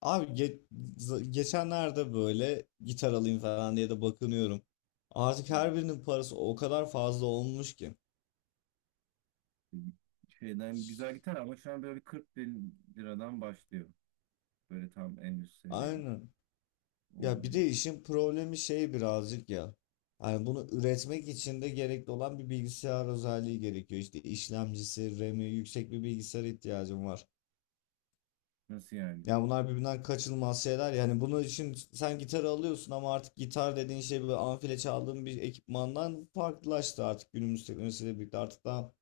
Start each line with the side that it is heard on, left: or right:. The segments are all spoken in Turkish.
left: Abi ge- Geçenlerde böyle gitar alayım falan diye de bakınıyorum. Artık her birinin parası o kadar fazla olmuş ki.
right: Şeyden güzel gitar ama şu an böyle bir 40 bin liradan başlıyor. Böyle tam en üst seviye
left: Aynen. Ya bir
right: olduğundan.
left: de işin problemi şey birazcık ya. Yani bunu üretmek için de gerekli olan bir bilgisayar özelliği gerekiyor. İşte işlemcisi, RAM'i, yüksek bir bilgisayar ihtiyacım var.
right: Nasıl yani?
left: Ya bunlar birbirinden kaçınılmaz şeyler. Yani bunun için sen gitar alıyorsun ama artık gitar dediğin şey böyle amfile çaldığın bir ekipmandan farklılaştı artık günümüz teknolojisiyle birlikte. Artık daha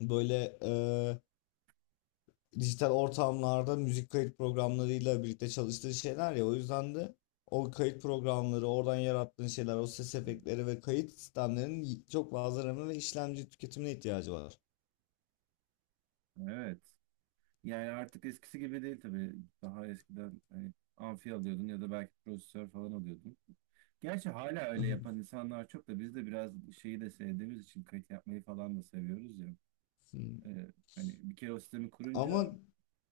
left: böyle dijital ortamlarda müzik kayıt programlarıyla birlikte çalıştığı şeyler ya, o yüzden de o kayıt programları oradan yarattığın şeyler, o ses efektleri ve kayıt sistemlerinin çok fazla RAM ve işlemci tüketimine ihtiyacı var.
right: Evet. Yani artık eskisi gibi değil tabii. Daha eskiden hani amfi alıyordun ya da belki prosesör falan alıyordun. Gerçi hala öyle yapan insanlar çok da biz de biraz şeyi de sevdiğimiz için kayıt yapmayı falan da seviyoruz ya.
left: Hmm.
right: Hani bir kere o sistemi kurunca
left: Ama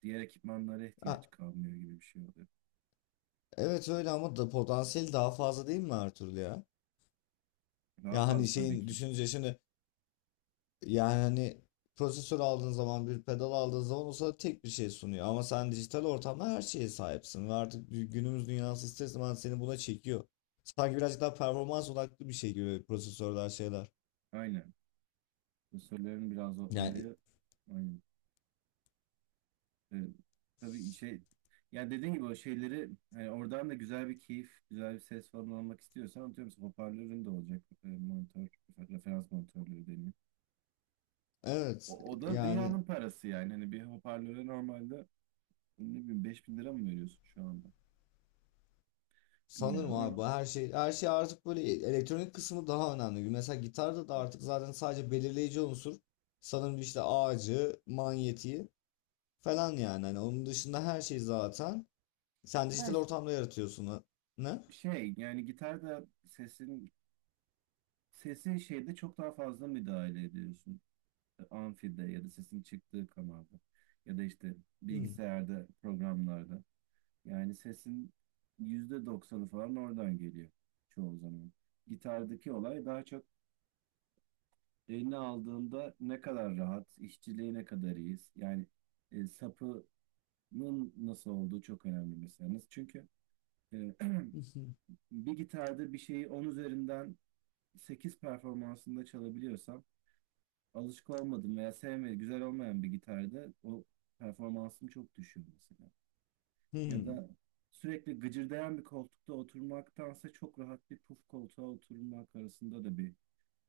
right: diğer ekipmanlara
left: ha,
right: ihtiyaç kalmıyor gibi bir şey oluyor.
left: evet öyle ama da potansiyeli daha fazla değil mi Ertuğrul ya?
right: Daha
left: Ya hani
right: fazla tabii
left: şeyin
right: ki.
left: düşününce şimdi. Yani hani prosesör aldığın zaman, bir pedal aldığın zaman o sana tek bir şey sunuyor. Ama sen dijital ortamda her şeye sahipsin ve artık günümüz dünyası ister istemez seni buna çekiyor. Sanki birazcık daha performans odaklı bir şey gibi prosesörler şeyler.
right: Aynen. Söylerim biraz o
left: Yani
right: olayı. Aynen. Ee, tabii şey yani dediğin gibi o şeyleri yani oradan da güzel bir keyif, güzel bir ses falan almak istiyorsan atıyorum mesela hoparlörün de olacak. Monitör, referans monitörleri deniyor.
left: evet
right: O da
left: yani
right: dünyanın parası yani. Hani bir hoparlöre normalde ne bileyim 5.000 lira mı veriyorsun şu anda?
left: sanırım
right: Bilmiyorum
left: abi
right: ama.
left: bu her şey her şey, artık böyle elektronik kısmı daha önemli gibi. Mesela gitarda da artık zaten sadece belirleyici unsur sanırım işte ağacı, manyetiği falan yani. Hani onun dışında her şey zaten sen dijital
right: Yani
left: ortamda yaratıyorsun. Ne?
right: şey yani gitarda sesin sesi şeyde çok daha fazla müdahale ediyorsun. Amfide ya da sesin çıktığı kanalda ya da işte
left: Hmm.
right: bilgisayarda programlarda yani sesin %90'ı falan oradan geliyor çoğu zaman. Gitardaki olay daha çok eline aldığında ne kadar rahat, işçiliği ne kadar iyiyiz. Yani sapının nasıl olduğu çok önemli mesela. Nasıl? Çünkü e, bir gitarda bir şeyi 10 üzerinden 8 performansında çalabiliyorsam alışık olmadım veya sevmediğim, güzel olmayan bir gitarda o performansım çok düşüyor mesela. Ya
left: Hmm.
right: da sürekli gıcırdayan bir koltukta oturmaktansa çok rahat bir puf koltuğa oturmak arasında da bir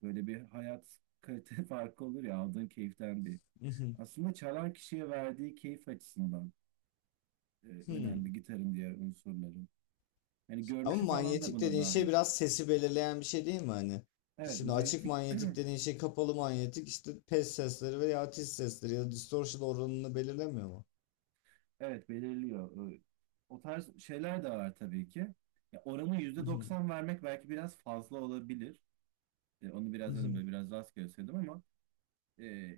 right: böyle bir hayat kalite farkı olur ya aldığın keyiften bir.
left: Hmm.
right: Aslında çalan kişiye verdiği keyif açısından önemli
left: Hmm.
right: gitarın diğer unsurları. Hani
left: Ama
right: görünüşü falan da
left: manyetik
right: buna
left: dediğin şey
right: dahil.
left: biraz sesi belirleyen bir şey değil mi hani?
right: Evet,
left: Şimdi açık
right: manyetik.
left: manyetik dediğin şey, kapalı manyetik, işte pes sesleri veya tiz sesleri ya da distortion oranını belirlemiyor mu?
right: Evet, belirliyor. O tarz şeyler de var tabii ki. Ya oranı yüzde
left: Mhm,
right: doksan vermek belki biraz fazla olabilir. Onu biraz dedim
left: mhm.
right: böyle biraz rastgele söyledim ama e,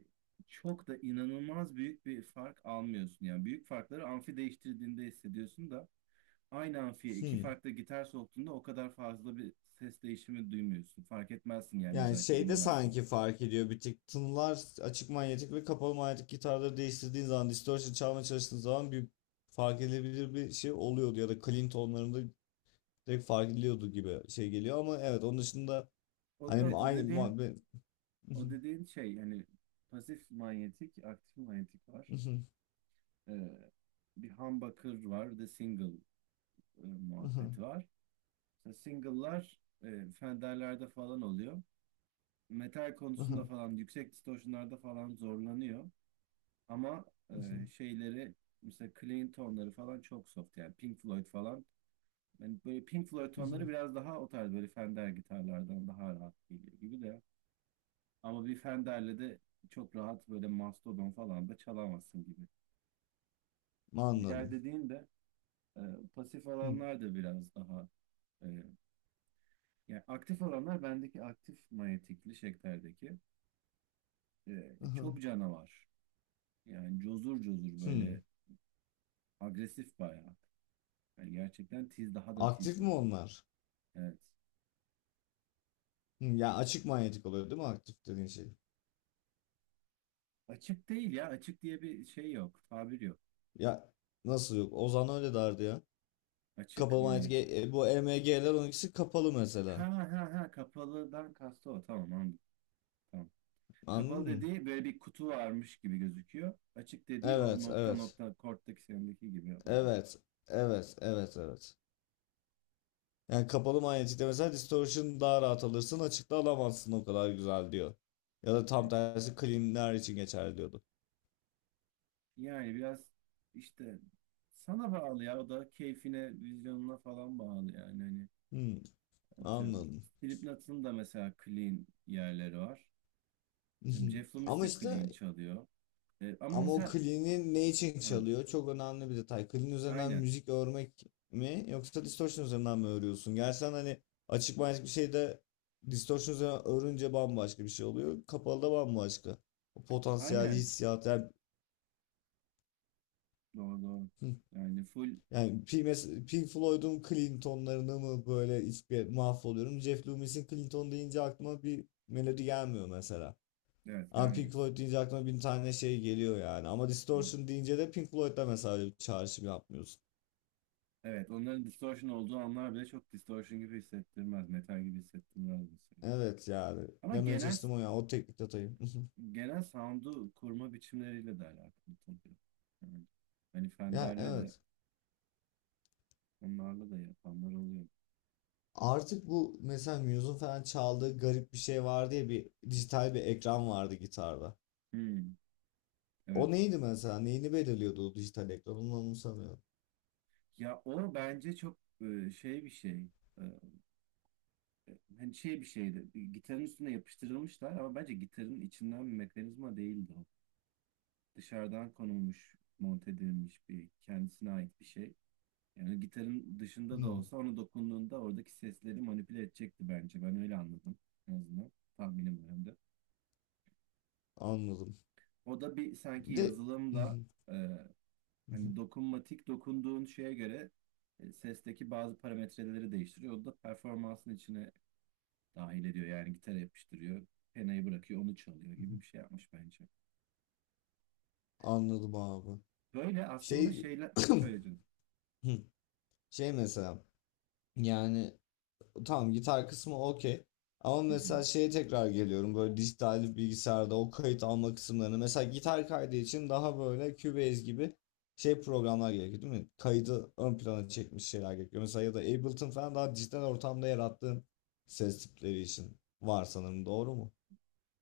right: çok da inanılmaz büyük bir fark almıyorsun. Yani büyük farkları amfi değiştirdiğinde hissediyorsun da aynı amfiye iki
left: Hmm.
right: farklı gitar soktuğunda o kadar fazla bir ses değişimi duymuyorsun. Fark etmezsin yani
left: Yani
right: özellikle
left: şeyde
right: dinlemezsen.
left: sanki fark ediyor bir tık tınılar, açık manyetik ve kapalı manyetik gitarları değiştirdiğin zaman, distortion çalmaya çalıştığın zaman bir fark edilebilir bir şey oluyordu ya da clean tonlarında direkt fark ediliyordu gibi şey geliyor, ama evet onun dışında
right: O,
left: hani
right: evet, o
left: aynı
right: dediğin
left: muhabbet.
right: o dediğin şey hani pasif manyetik, aktif manyetik var. Ee, bir humbucker var, de single muhabbeti var. Mesela single'lar Fender'lerde falan oluyor. Metal konusunda falan, yüksek distortion'larda falan zorlanıyor. Ama şeyleri, mesela clean tonları falan çok soft. Yani Pink Floyd falan. Yani böyle Pink Floyd tonları biraz daha o tarz böyle Fender gitarlardan daha rahat geliyor gibi de. Ama bir Fender'le de çok rahat böyle Mastodon falan da çalamazsın gibi. Diğer
left: Anladım.
right: dediğin de E, pasif
left: Hmm.
right: alanlar da biraz daha e, yani aktif alanlar bendeki aktif manyetikli şeklerdeki
left: Aha,
right: çok canavar. Yani cozur cozur
left: hmm.
right: böyle agresif bayağı. Yani gerçekten tiz daha da
left: Aktif
right: tiz
left: mi
right: böyle.
left: onlar?
right: Evet.
left: Hmm. Ya açık manyetik oluyor değil mi aktif dediğin şey?
right: Açık değil ya. Açık diye bir şey yok. Tabir yok.
left: Ya nasıl yok? Ozan öyle derdi ya.
right: Açık
left: Kapalı manyetik,
right: manyetik.
left: bu EMG'ler ikisi kapalı
right: Ha
left: mesela.
right: ha ha, kapalıdan kastı o. Tamam, anladım. Tamam. Kapalı
left: Anladın mı?
right: dediği böyle bir kutu varmış gibi gözüküyor. Açık dediği o
left: Evet,
right: nokta
left: evet.
right: nokta korttaki sendeki gibi olan.
left: Evet, evet, evet, evet. Yani kapalı manyetikte mesela distortion daha rahat alırsın. Açıkta alamazsın o kadar güzel diyor. Ya da tam tersi cleanler için geçerli diyordu.
right: Yani biraz işte sana bağlı ya o da keyfine, vizyonuna falan bağlı yani hani
left: Hmm,
right: atıyorum.
left: anladım.
right: Slipknot'un da mesela clean yerleri var. Şimdi Jeff Loomis
left: Ama
right: de clean
left: işte
right: çalıyor. Ama
left: ama o
right: mesela
left: clean'i ne için
right: ha,
left: çalıyor? Çok önemli bir detay. Clean üzerinden
right: aynen.
left: müzik örmek mi yoksa distortion üzerinden mi örüyorsun? Gerçi hani açık manyetik bir şeyde distortion üzerinden örünce bambaşka bir şey oluyor. Kapalı da bambaşka. O potansiyel
right: Aynen.
left: hissiyat yani,
right: Doğru doğru.
left: hmm.
right: Yani full
left: Yani Pink Floyd'un Clinton'larını mı böyle mahvoluyorum. Jeff Loomis'in Clinton deyince aklıma bir melodi gelmiyor mesela.
right: evet
left: Ama
right: gelmez.
left: Pink Floyd deyince aklıma bin tane şey geliyor yani. Ama
right: Hı.
left: Distortion deyince de Pink Floyd'da mesela öyle bir çağrışım yapmıyorsun.
right: Evet, onların distortion olduğu anlar bile çok distortion gibi hissettirmez. Metal gibi hissettirmez mesela.
left: Evet yani
right: Ama
left: demeye
right: genel
left: çalıştım o ya o teknik detayı.
right: genel sound'u kurma biçimleriyle de alakalı tabii. Yani, hani
left: Ya
right: Fender'le de
left: evet.
right: onlarla da yapanlar oluyor.
left: Artık bu mesela Muse'un falan çaldığı garip bir şey vardı ya, bir dijital bir ekran vardı gitarda.
right: Hmm, evet.
left: O neydi mesela? Neyini belirliyordu o dijital ekran? Onu anımsamıyorum.
right: Ya o bence çok şey bir şey. E, Hani şey bir şeydi. Gitarın üstüne yapıştırılmışlar ama bence gitarın içinden bir mekanizma değildi o. Dışarıdan konulmuş, monte edilmiş bir kendisine ait bir şey. Yani gitarın dışında da
left: Hmm,
right: olsa onu dokunduğunda oradaki sesleri manipüle edecekti bence. Ben öyle anladım en azından. Tahminim
left: anladım.
right: o da bir sanki
left: Bir de
right: yazılımla e, hani dokunmatik dokunduğun şeye göre sesteki bazı parametreleri değiştiriyor. O da performansın içine dahil ediyor. Yani gitar yapıştırıyor, penayı bırakıyor, onu çalıyor gibi bir şey yapmış bence.
left: anladım abi.
right: Böyle aslında
left: Şey
right: şeyler söyleyeceğim.
left: şey mesela yani tamam gitar kısmı okey. Ama
right: Hı hı.
left: mesela şeye tekrar geliyorum, böyle dijital bilgisayarda o kayıt alma kısımlarını. Mesela gitar kaydı için daha böyle Cubase gibi şey programlar gerekiyor değil mi? Kaydı ön plana çekmiş şeyler gerekiyor. Mesela ya da Ableton falan daha dijital ortamda yarattığın ses tipleri için var sanırım, doğru mu?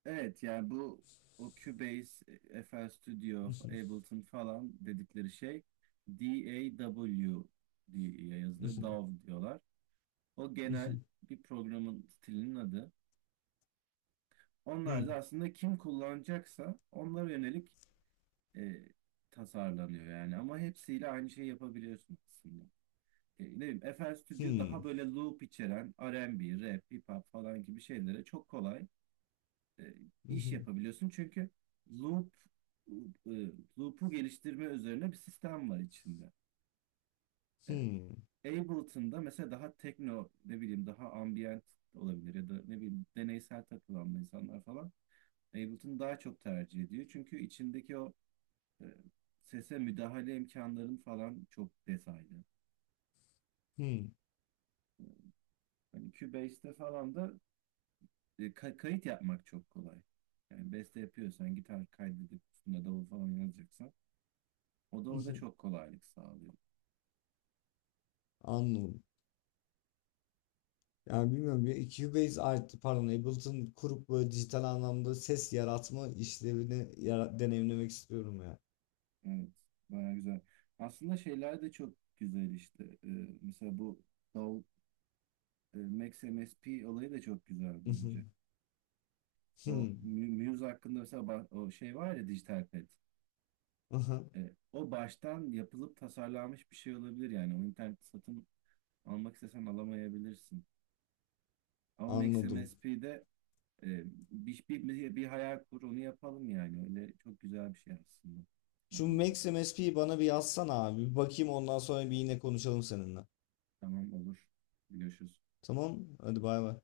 right: Evet yani bu o Cubase, FL Studio, Ableton falan dedikleri şey DAW diye yazılıyor. DAW diyorlar. O genel bir programın stilinin adı. Onlar da aslında kim kullanacaksa onlara yönelik e, tasarlanıyor yani. Ama hepsiyle aynı şeyi yapabiliyorsun aslında. Ne bileyim, FL Studio daha böyle loop içeren R&B, rap, hip hop falan gibi şeylere çok kolay e, iş yapabiliyorsun. Çünkü loop e, loop'u geliştirme üzerine bir sistem var içinde. E, Ableton'da mesela daha tekno, ne bileyim daha ambient olabilir ya da ne bileyim deneysel takılan insanlar falan Ableton daha çok tercih ediyor. Çünkü içindeki o e, sese müdahale imkanların falan çok detaylı.
left: Hımm.
right: Hani Cubase'de falan da kayıt yapmak çok kolay. Yani beste yapıyorsan gitar kaydedip üstüne davul falan yazacaksan o da orada çok kolaylık sağlıyor.
left: Anladım. Yani, bilmiyorum ya, Cubase artı pardon, Ableton kurup, böyle, dijital anlamda ses yaratma işlevini deneyimlemek istiyorum ya.
right: Evet, baya güzel. Aslında şeyler de çok güzel işte. Mesela bu Davul, Max MSP olayı da çok güzel
left: I hı.
right: bence. O Muse hakkında mesela o şey var ya Digital Pet. O baştan yapılıp tasarlanmış bir şey olabilir yani. O internet satın almak istesen alamayabilirsin. Ama Max
left: Anladım.
right: MSP'de e, bir hayal kur onu yapalım yani. Öyle çok güzel bir şey aslında.
left: Şu
right: Tamam,
left: Max MSP'yi bana bir yazsana abi. Bir bakayım ondan sonra bir yine konuşalım seninle.
right: tamam olur. Görüşürüz.
left: Tamam. Hadi bay bay.